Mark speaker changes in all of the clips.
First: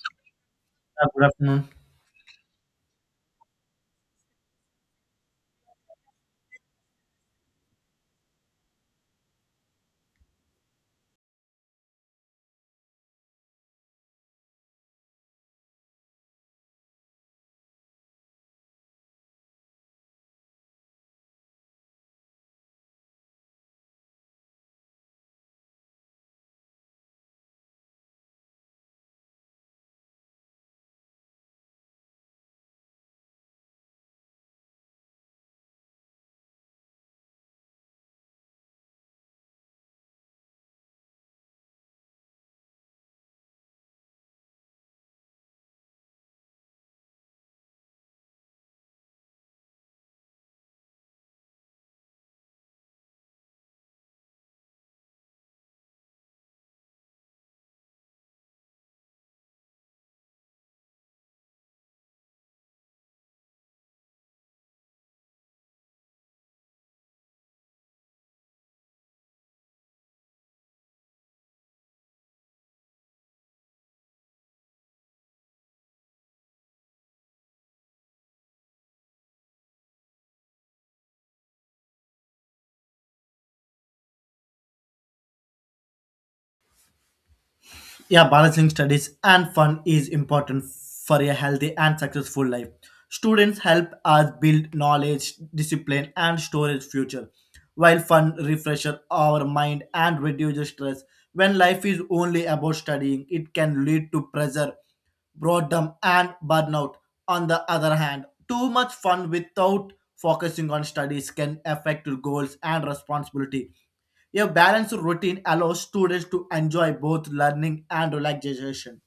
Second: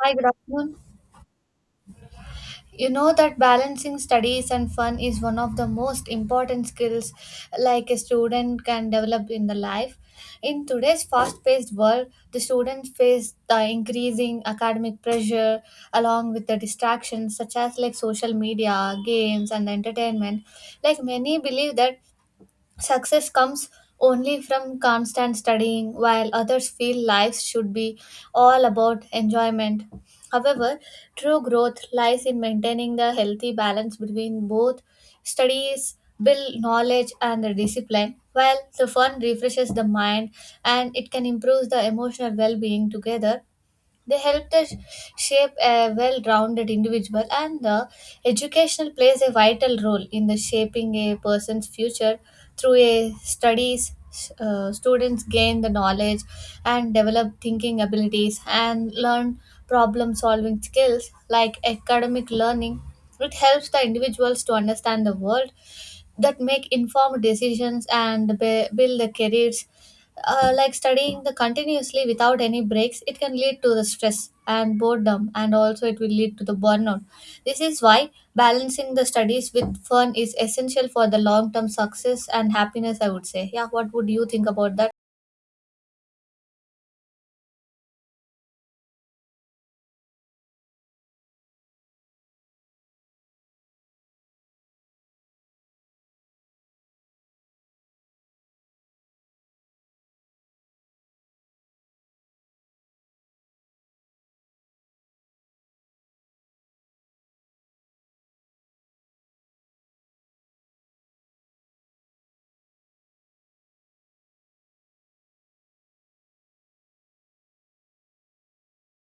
Speaker 1: Hi, good afternoon.
Speaker 2: Good afternoon.
Speaker 1: You know that balancing studies and fun is one of the most important skills like a student can develop in the life. In today's fast-paced world, the students face the increasing academic pressure along with the distractions such as like social media, games and entertainment. Like many believe that success comes only from constant studying, while others feel life should be all about enjoyment. However, true growth lies in maintaining the healthy balance between both studies, build knowledge, and the discipline, while the fun refreshes the mind and it can improve the emotional well being. Together they help us shape a well rounded individual, and the educational plays a vital role in the shaping a person's future through a studies. Students gain the knowledge and develop thinking abilities and learn problem solving skills like academic learning. It helps the individuals to understand the world that make informed decisions and build the careers. Like studying the continuously without any breaks, it can lead to the stress and boredom, and also it will lead to the burnout. This is why balancing the studies with fun is essential for the long term success and happiness, I would say. Yeah, what would you think about that?
Speaker 2: Yeah, balancing studies and fun is important for a healthy and successful life. Students help us build knowledge, discipline, and storage future, while fun refreshes our mind and reduces stress. When life is only about studying, it can lead to pressure, boredom, and burnout. On the other hand, too much fun without focusing on studies can affect goals and responsibility. A balanced routine allows students to enjoy both learning and relaxation.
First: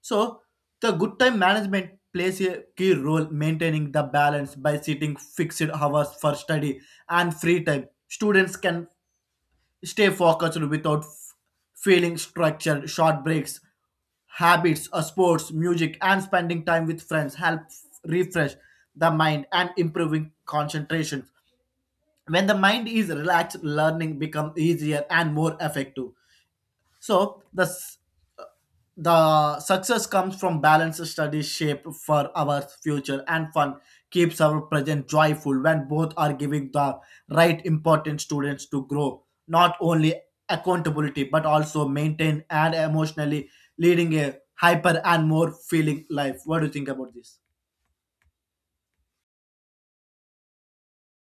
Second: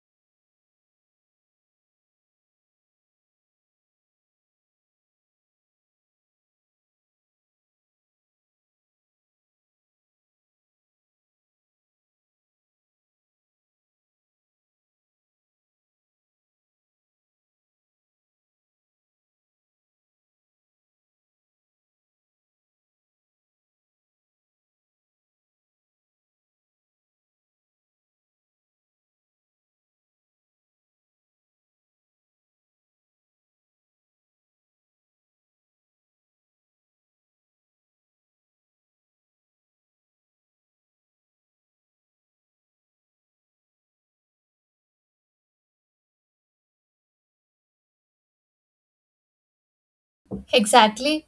Speaker 2: So, the good time management plays a key role maintaining the balance by setting fixed hours for study and free time. Students can stay focused without feeling structured. Short breaks, habits, sports, music, and spending time with friends help refresh the mind and improving concentration. When the mind is relaxed, learning becomes easier and more effective. So the success comes from balanced study shape for our future, and fun keeps our present joyful when both are giving the right important students to grow not only accountability but also maintain and emotionally leading a hyper and more feeling life. What do you think about this?
Speaker 1: Exactly.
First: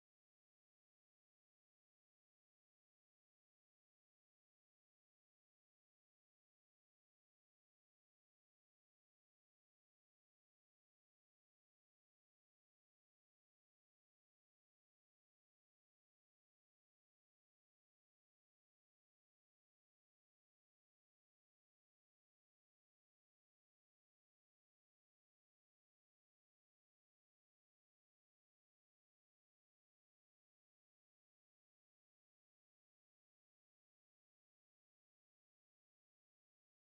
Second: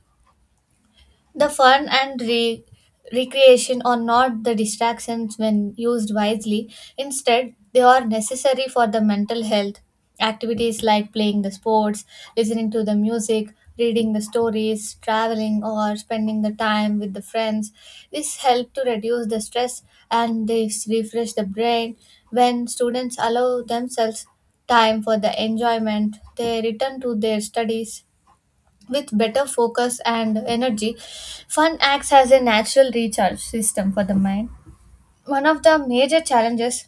Speaker 1: The fun and recreation are not the distractions when used wisely. Instead, they are necessary for the mental health. Activities like playing the sports, listening to the music, reading the stories, traveling, or spending the time with the friends. This help to reduce the stress and this refresh the brain. When students allow themselves time for the enjoyment, they return to their studies with better focus and energy. Fun acts as a natural recharge system for the mind. One of the major challenges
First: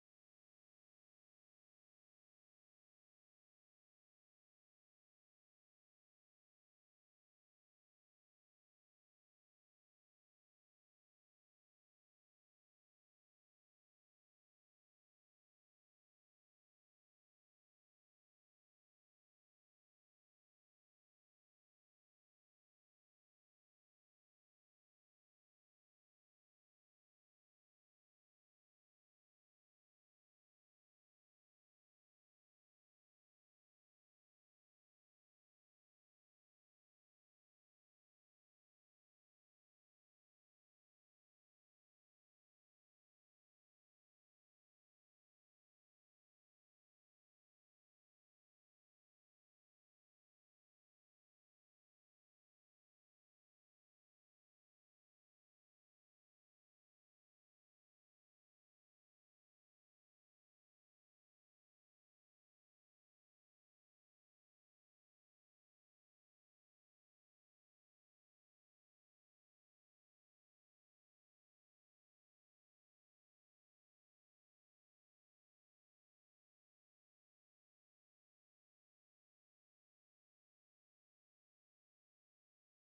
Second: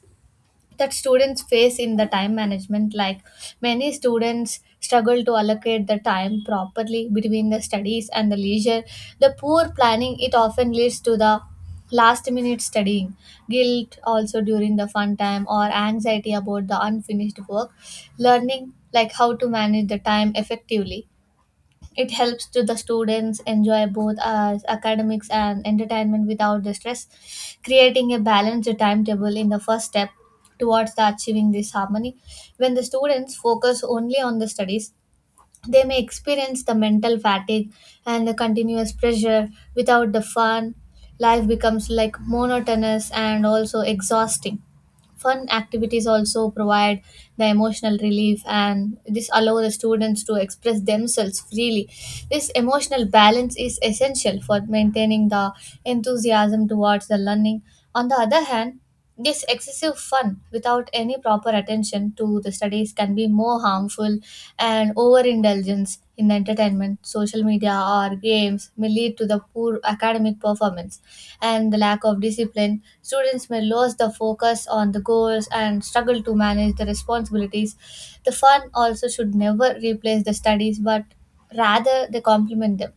Speaker 1: that students face in the time management, like many students struggle to allocate the time properly between the studies and the leisure, the poor planning it often leads to the last minute studying, guilt also during the fun time, or anxiety about the unfinished work. Learning like how to manage the time effectively, it helps to the students enjoy both academics and entertainment without the stress. Creating a balanced timetable in the first step towards the achieving this harmony. When the students focus only on the studies, they may experience the mental fatigue and the continuous pressure without the fun. Life becomes like monotonous and also exhausting. Fun activities also provide the emotional relief and this allow the students to express themselves freely. This emotional balance is essential for maintaining the enthusiasm towards the learning. On the other hand, this excessive fun without any proper attention to the studies can be more harmful, and overindulgence in entertainment, social media, or games may lead to the poor academic performance and the lack of discipline. Students may lose the focus on the goals and struggle to manage the responsibilities. The fun also should never replace the studies, but rather they complement them.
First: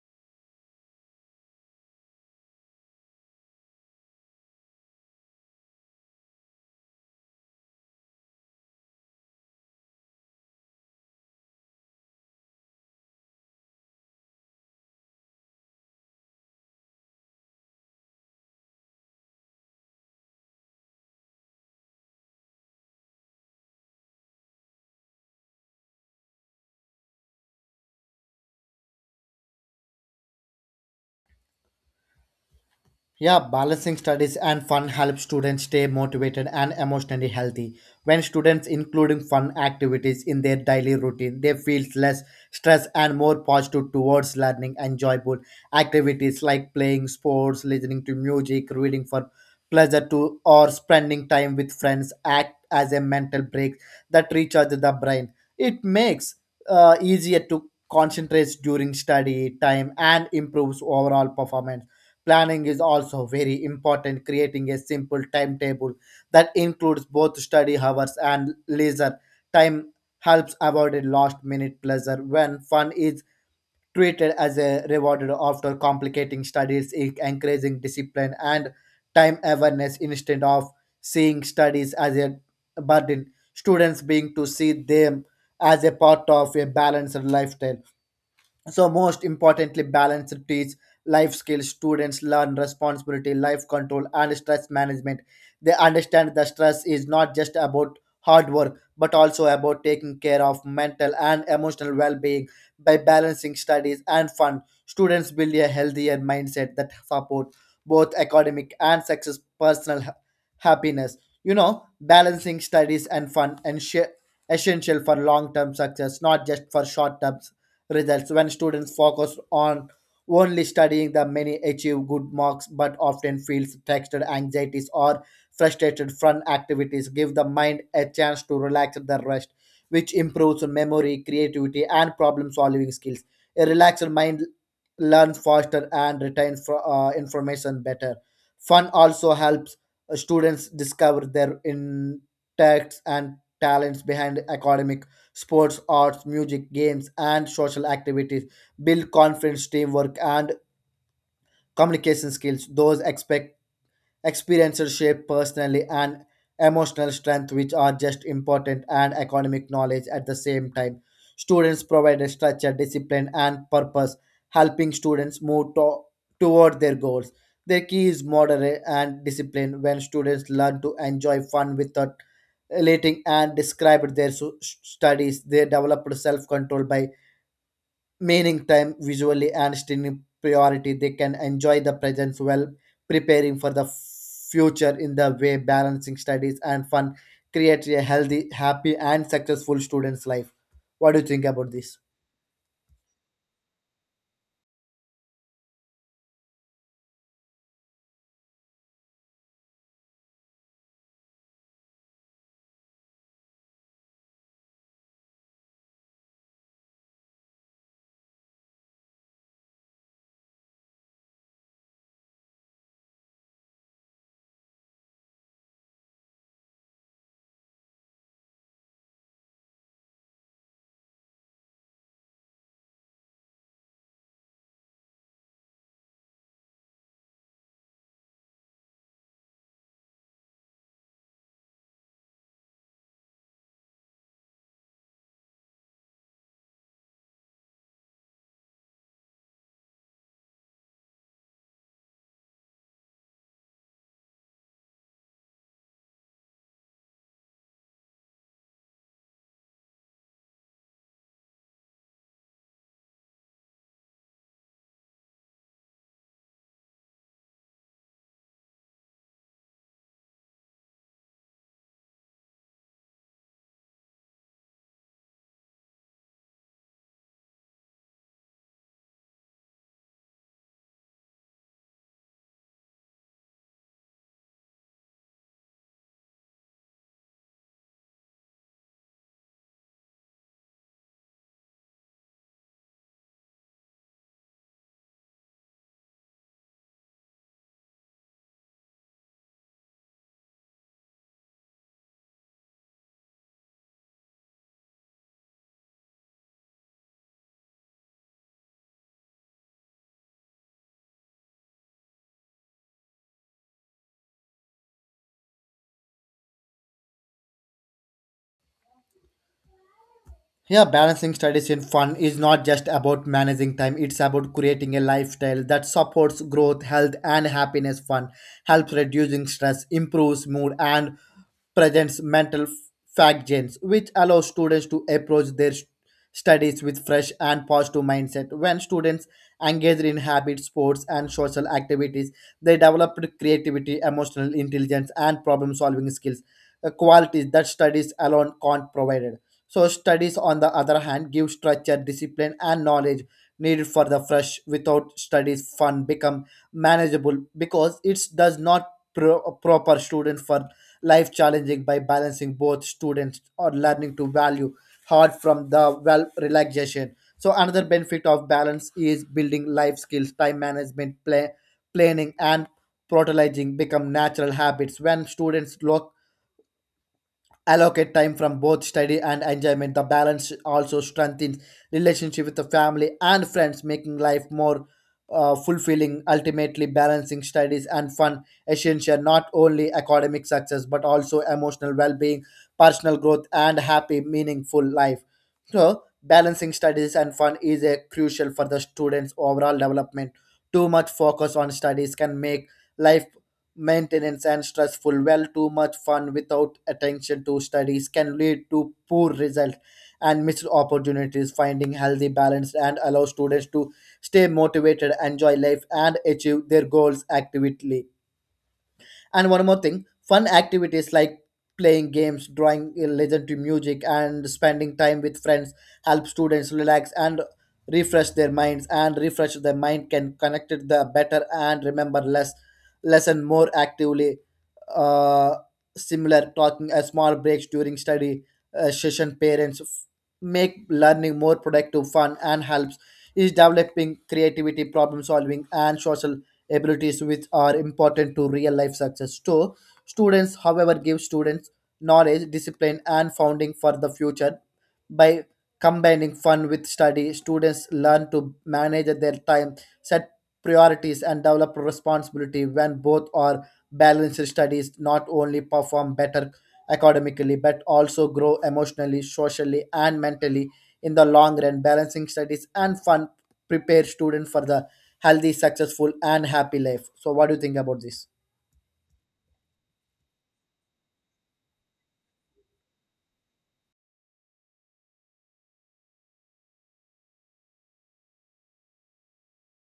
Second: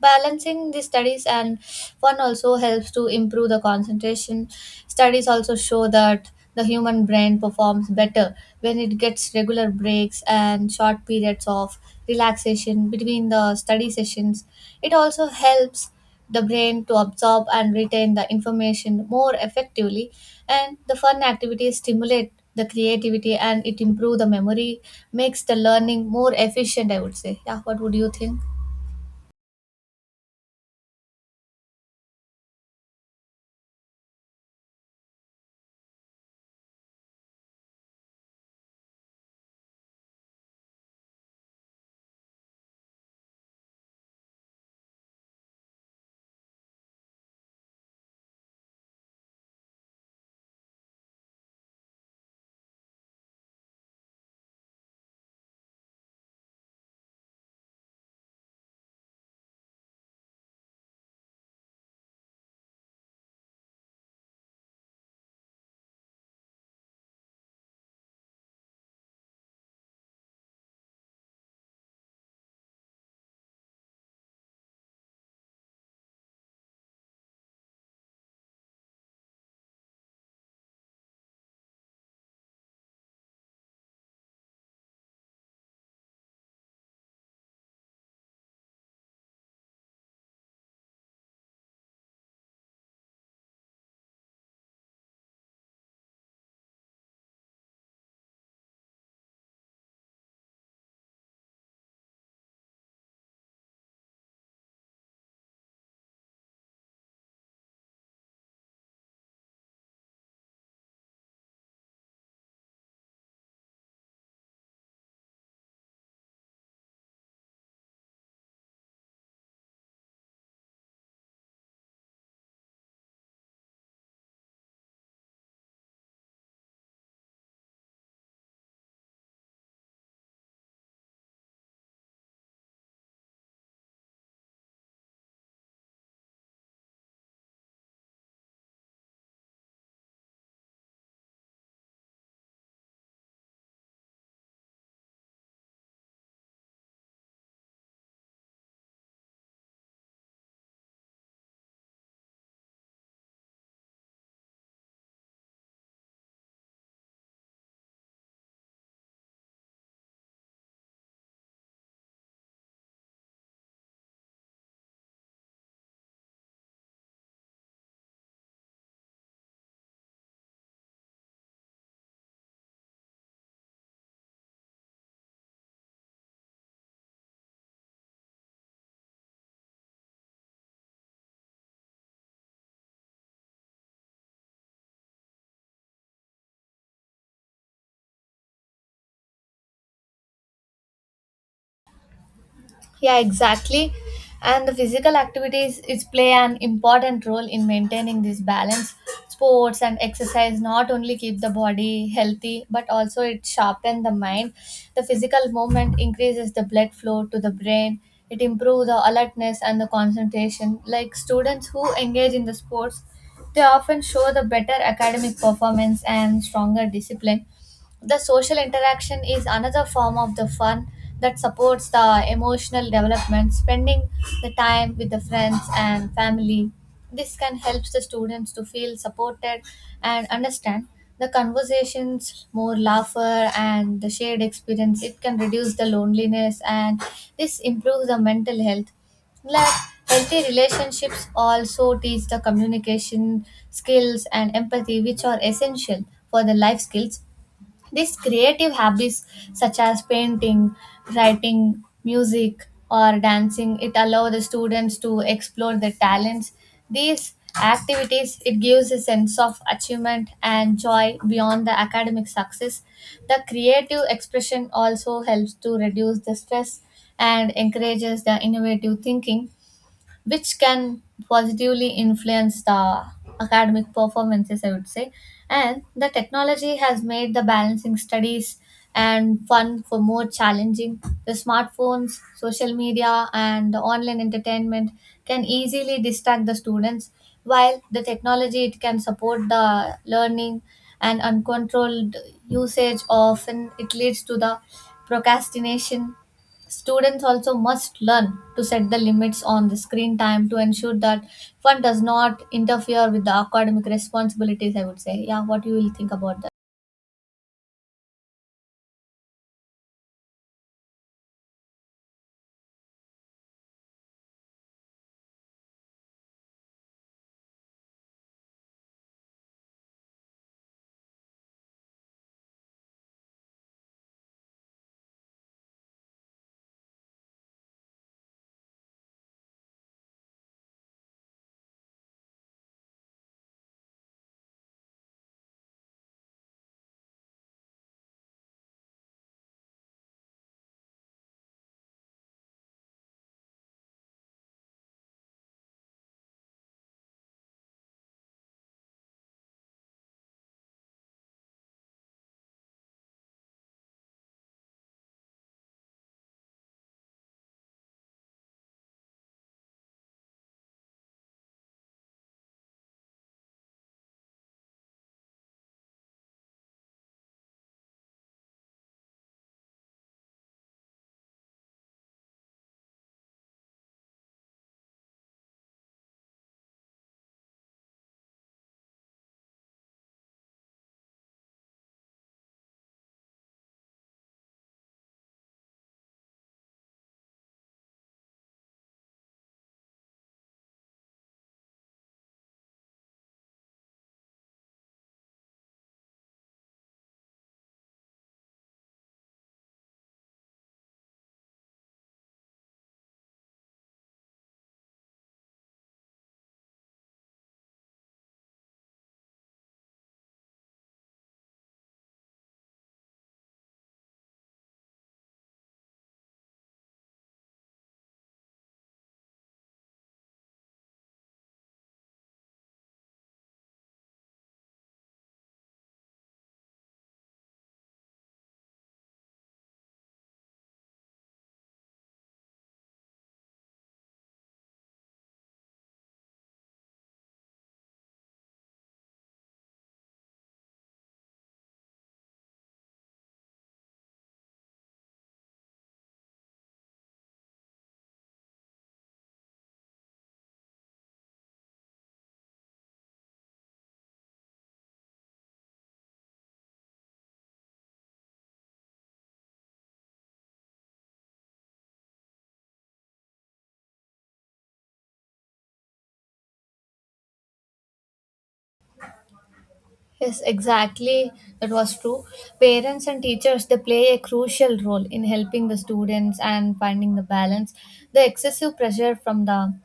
Speaker 1: Balancing the studies and fun also helps to improve the concentration. Studies also show that the human brain performs better when it gets regular breaks and short periods of relaxation between the study sessions. It also helps the brain to absorb and retain the information more effectively, and the fun activities stimulate the creativity and it improve the memory, makes the learning more efficient, I would say. Yeah, what would you think?
Speaker 2: Yeah, balancing studies and fun helps students stay motivated and emotionally healthy. When students including fun activities in their daily routine, they feel less stress and more positive towards learning. Enjoyable activities like playing sports, listening to music, reading for pleasure to or spending time with friends act as a mental break that recharges the brain. It makes, easier to concentrate during study time and improves overall performance. Planning is also very important. Creating a simple timetable that includes both study hours and leisure time helps avoid a last minute pleasure. When fun is treated as a rewarded after complicating studies, it encouraging discipline and time awareness instead of seeing studies as a burden, students being to see them as a part of a balanced lifestyle. So, most importantly, balance teach life skills. Students learn responsibility, life control, and stress management. They understand that stress is not just about hard work, but also about taking care of mental and emotional well being. By balancing studies and fun, students build a healthier mindset that support both academic and success personal happiness. You know, balancing studies and fun and essential for long term success, not just for short term results. When students focus on only studying, the many achieve good marks but often feel textured anxieties or frustrated. From activities give the mind a chance to relax and the rest, which improves memory, creativity, and problem solving skills. A relaxed mind learns faster and retains information better. Fun also helps, students discover their interests and talents behind academic. Sports, arts, music, games, and social activities build confidence, teamwork, and communication skills. Those expect experiences shape personality and emotional strength, which are just important and economic knowledge at the same time. Students provide a structure, discipline, and purpose, helping students move toward their goals. The key is moderate and discipline. When students learn to enjoy fun without relating and described their studies, they developed self control by meaning time visually and streaming priority. They can enjoy the present while preparing for the future. In the way balancing studies and fun creates a healthy, happy, and successful student's life. What do you think about this?
Speaker 1: Yeah, exactly. And the physical activities is play an important role in maintaining this balance. Sports and exercise not only keep the body healthy but also it sharpen the mind. The physical movement increases the blood flow to the brain. It improves the alertness and the concentration. Like students who engage in the sports, they often show the better academic performance and stronger discipline. The social interaction is another form of the fun that supports the emotional development. Spending the time with the friends and family, this can help the students to feel supported and understand the conversations more. Laughter and the shared experience, it can reduce the loneliness and this improves the mental health. Like healthy relationships also teach the communication skills and empathy which are essential for the life skills. These creative habits, such as painting, writing, music, or dancing, it allow the students to explore their talents. These activities it gives a sense of achievement and joy beyond the academic success. The creative expression also helps to reduce the stress and encourages the innovative thinking which can positively influence the academic performances, I would say. And the technology has made the balancing studies and fun for more challenging. The smartphones, social media, and the online entertainment can easily distract the students, while the technology it can support the learning, and uncontrolled usage often it leads to the procrastination. Students also must learn to set the limits on the screen time to ensure that one does not interfere with the academic responsibilities, I would say. Yeah, what you will think about that?
Speaker 2: Yeah, balancing studies and fun is not just about managing time. It's about creating a lifestyle that supports growth, health, and happiness. Fun helps reducing stress, improves mood, and presents mental fact gains, which allows students to approach their studies with fresh and positive mindset. When students engage in habits, sports, and social activities, they develop creativity, emotional intelligence, and problem-solving skills, qualities that studies alone can't provide. So studies, on the other hand, give structure, discipline, and knowledge needed for the fresh. Without studies, fun become manageable because it does not proper student for life challenging by balancing both students or learning to value hard from the well relaxation. So another benefit of balance is building life skills. Time management, play, planning, and prioritizing become natural habits when students look allocate time from both study and enjoyment. The balance also strengthens relationship with the family and friends, making life more, fulfilling. Ultimately, balancing studies and fun essential not only academic success but also emotional well-being, personal growth, and happy, meaningful life. So, balancing studies and fun is a crucial for the students' overall development. Too much focus on studies can make life maintenance and stressful. Well, too much fun without attention to studies can lead to poor results and missed opportunities. Finding healthy balance and allow students to stay motivated, enjoy life, and achieve their goals actively. And one more thing, fun activities like playing games, drawing a legend to music, and spending time with friends help students relax and refresh their minds. And refresh their mind can connect it the better and remember less lesson more actively. Uh, Similar talking a small breaks during study, session parents make learning more productive. Fun and helps is developing creativity, problem solving, and social abilities, which are important to real life success too. Students, however, give students knowledge, discipline, and founding for the future. By combining fun with study, students learn to manage their time, set priorities, and develop responsibility. When both are balanced, studies not only perform better academically but also grow emotionally, socially, and mentally. In the long run, balancing studies and fun prepare students for the healthy, successful, and happy life. So, what do you think about this?
Speaker 1: Yes, exactly. That was true. Parents and teachers they play a crucial role in helping the students and finding the balance. The excessive pressure from the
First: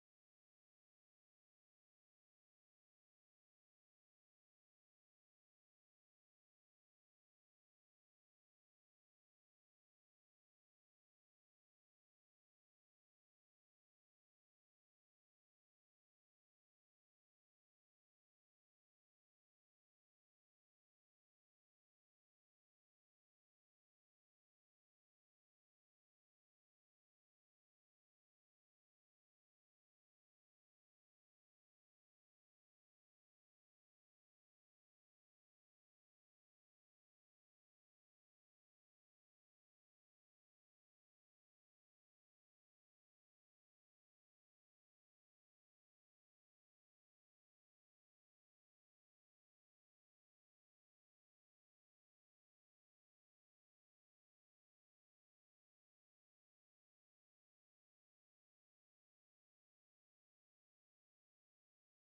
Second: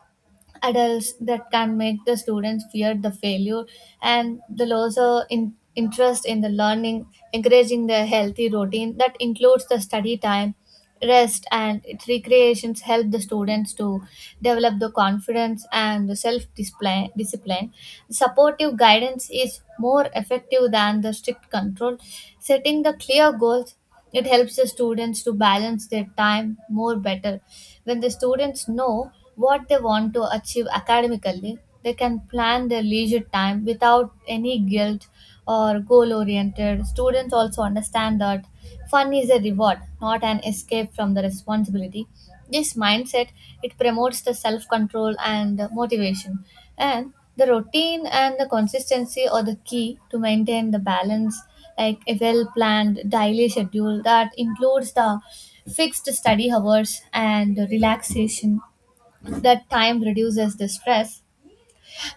Speaker 1: adults that can make the students fear the failure and the loss of interest in the learning. Encouraging the healthy routine that includes the study time, rest, and its recreations help the students to develop the confidence and the self discipline. Supportive guidance is more effective than the strict control. Setting the clear goals, it helps the students to balance their time more better. When the students know what they want to achieve academically, they can plan their leisure time without any guilt or goal oriented. Students also understand that fun is a reward, not an escape from the responsibility. This mindset it promotes the self control and motivation, and the routine and the consistency are the key to maintain the balance. Like a well planned daily schedule that includes the fixed study hours and relaxation, that time reduces the stress.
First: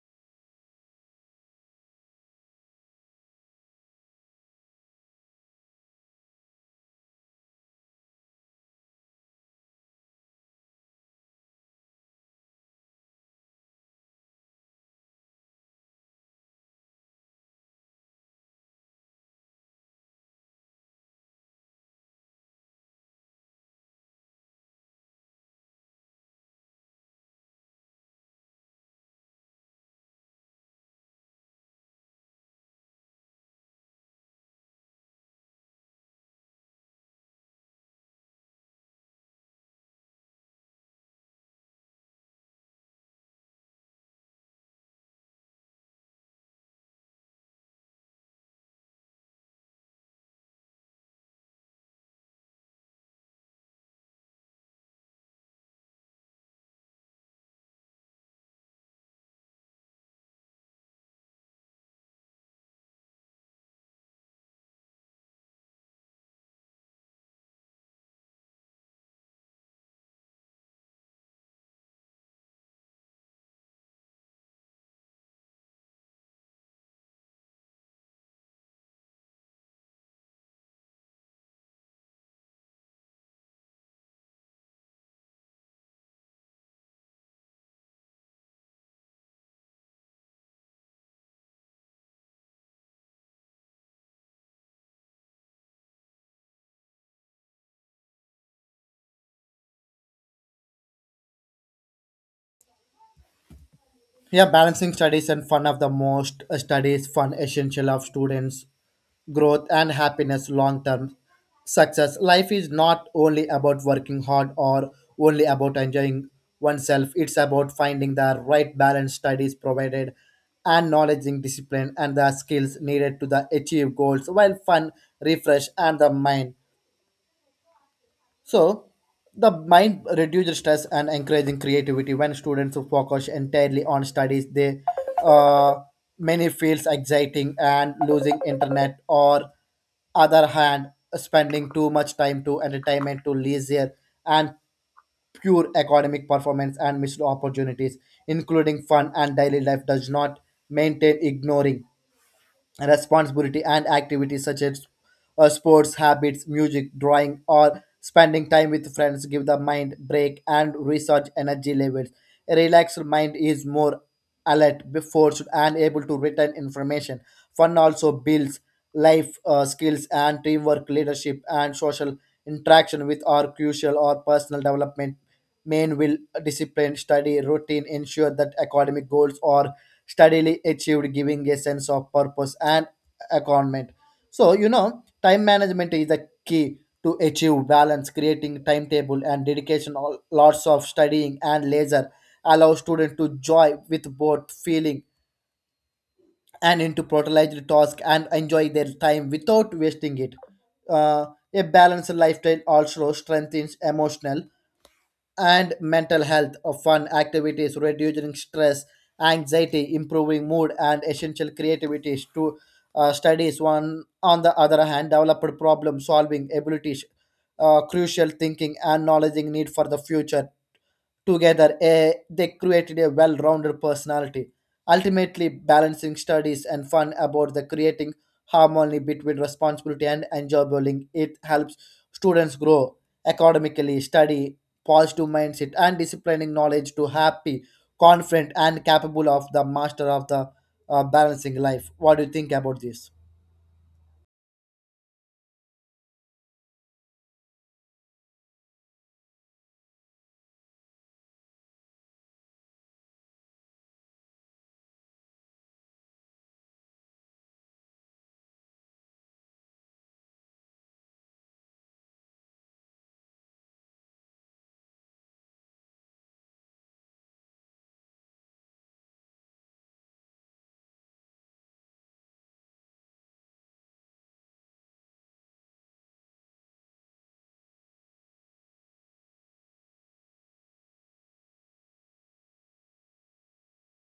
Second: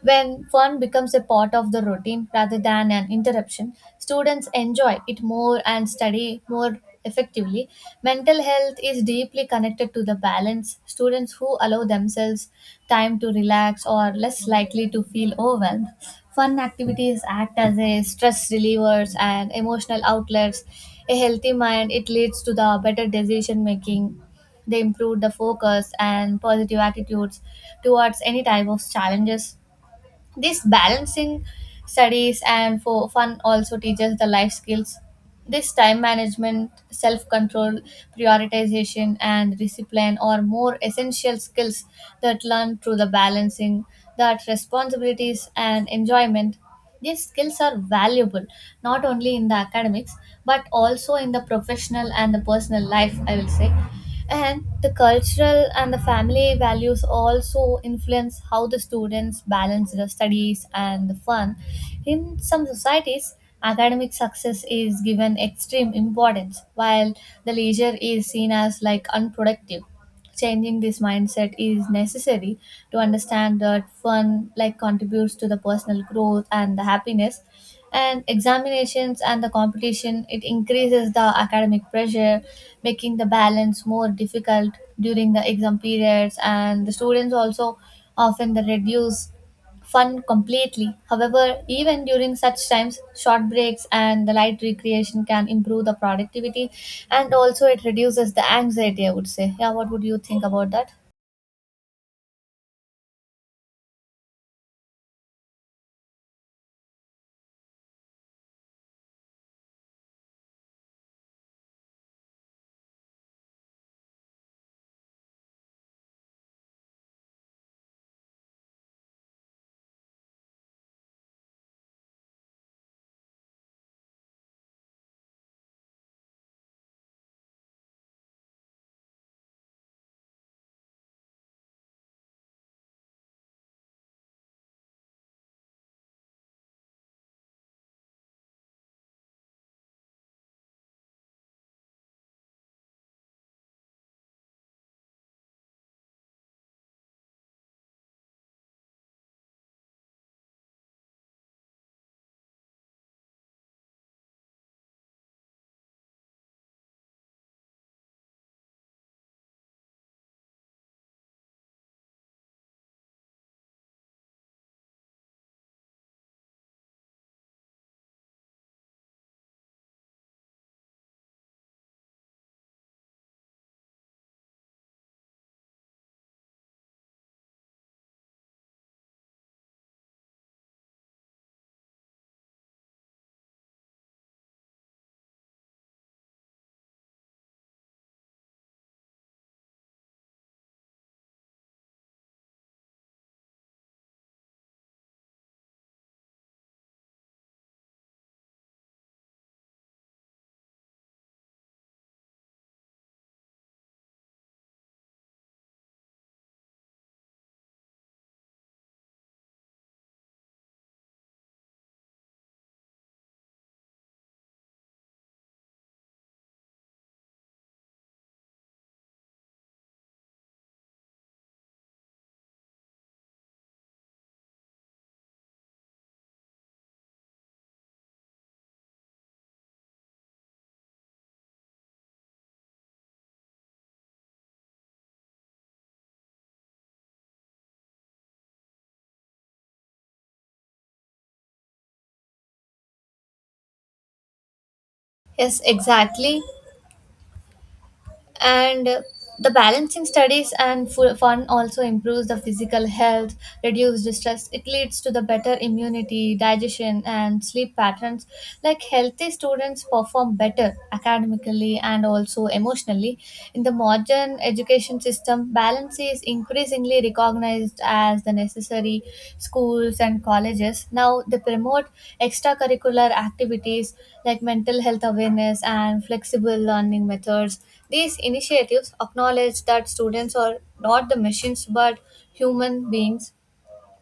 Speaker 1: When fun becomes a part of the routine rather than an interruption, students enjoy it more and study more effectively. Mental health is deeply connected to the balance. Students who allow themselves time to relax are less likely to feel overwhelmed. Fun activities act as a stress relievers and emotional outlets. A healthy mind it leads to the better decision making. They improve the focus and positive attitudes towards any type of challenges. This balancing studies and for fun also teaches the life skills. This time management, self control, prioritization, and discipline are more essential skills that learn through the balancing that responsibilities and enjoyment. These skills are valuable not only in the academics but also in the professional and the personal life, I will say. And the cultural and the family values also influence how the students balance the studies and the fun. In some societies, academic success is given extreme importance, while the leisure is seen as like unproductive. Changing this mindset is necessary to understand that fun like contributes to the personal growth and the happiness. And examinations and the competition it increases the academic pressure, making the balance more difficult during the exam periods. And the students also often the reduce fun completely. However, even during such times, short breaks and the light recreation can improve the productivity and also it reduces the anxiety, I would say. Yeah, what would you think about that?
Speaker 2: Yeah, balancing studies and fun of the most, studies fun essential of students growth and happiness long term success. Life is not only about working hard or only about enjoying oneself. It's about finding the right balance. Studies provided and knowledge in discipline and the skills needed to the achieve goals, while fun refresh and the mind. So, the mind reduces stress and encouraging creativity when students focus entirely on studies. They uh, Many feels exciting and losing internet or other hand spending too much time to entertainment to leisure and pure academic performance and missed opportunities. Including fun and daily life does not maintain ignoring responsibility and activities such as, sports, habits, music, drawing, or spending time with friends give the mind break and recharge energy levels. A relaxed mind is more alert, forced, and able to retain information. Fun also builds life, skills, and teamwork, leadership, and social interaction with are crucial or personal development. Main will discipline study routine ensure that academic goals are steadily achieved, giving a sense of purpose and accompaniment. So, you know, time management is the key to achieve balance. Creating timetable and dedication, all, lots of studying and leisure allow students to joy with both feeling and into prioritized task and enjoy their time without wasting it. Uh, a balanced lifestyle also strengthens emotional and mental health of fun activities reducing stress, anxiety, improving mood, and essential creativity to, studies one on the other hand developed problem solving abilities, crucial thinking and knowledge need for the future. Together, they created a well rounded personality. Ultimately balancing studies and fun about the creating harmony between responsibility and enjoyability. It helps students grow academically, study, positive mindset, and disciplining knowledge to happy, confident, and capable of the master of the, balancing life. What do you think about this?
Speaker 1: Yes, exactly. and The balancing studies and fun also improves the physical health, reduce stress. It leads to the better immunity, digestion and sleep patterns. Like healthy students perform better academically and also emotionally. In the modern education system, balance is increasingly recognized as the necessary. Schools and colleges now they promote extracurricular activities like mental health awareness and flexible learning methods. These initiatives acknowledge that students are not the machines but human beings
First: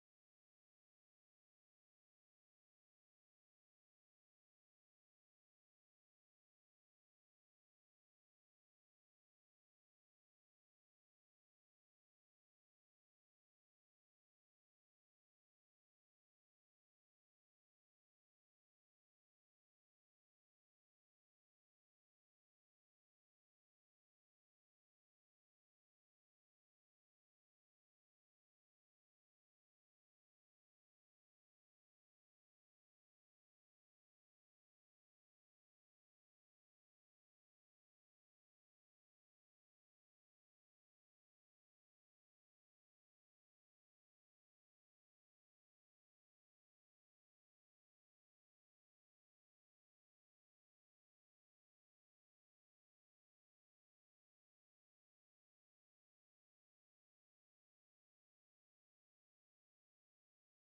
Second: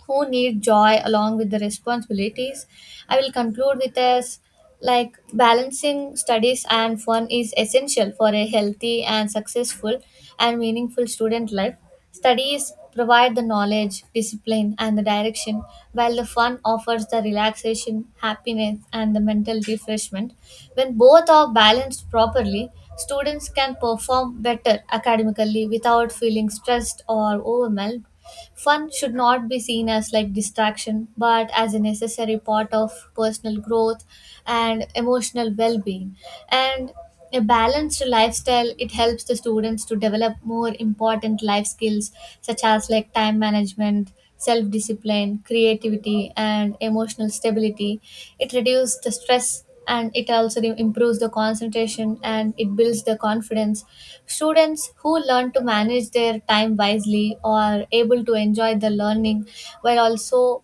Speaker 1: who need joy along with the responsibilities. I will conclude with as like balancing studies and fun is essential for a healthy and successful and meaningful student life. Studies provide the knowledge, discipline, and the direction, while the fun offers the relaxation, happiness, and the mental refreshment. When both are balanced properly, students can perform better academically without feeling stressed or overwhelmed. Fun should not be seen as like distraction, but as a necessary part of personal growth and emotional well-being. And a balanced lifestyle it helps the students to develop more important life skills such as like time management, self discipline, creativity and emotional stability. It reduces the stress and it also improves the concentration and it builds the confidence. Students who learn to manage their time wisely are able to enjoy the learning while also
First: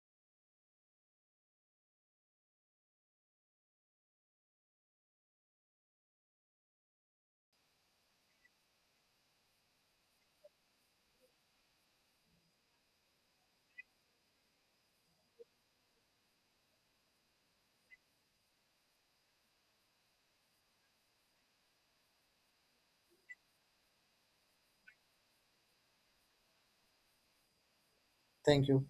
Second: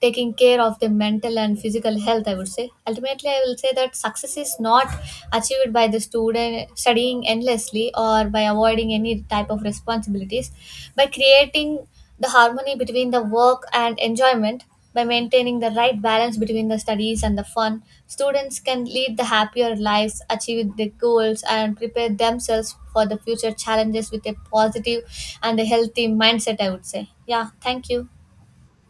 Speaker 1: taking care of their mental and physical health, I would say. Ultimately, I will say that success is not achieved by the student studying endlessly or by avoiding any type of responsibilities, by creating the harmony between the work and enjoyment, by maintaining the right balance between the studies and the fun. Students can lead the happier lives, achieve their goals and prepare themselves for the future challenges with a positive and a healthy mindset, I would say. Yeah, thank you.
Speaker 2: Thank you.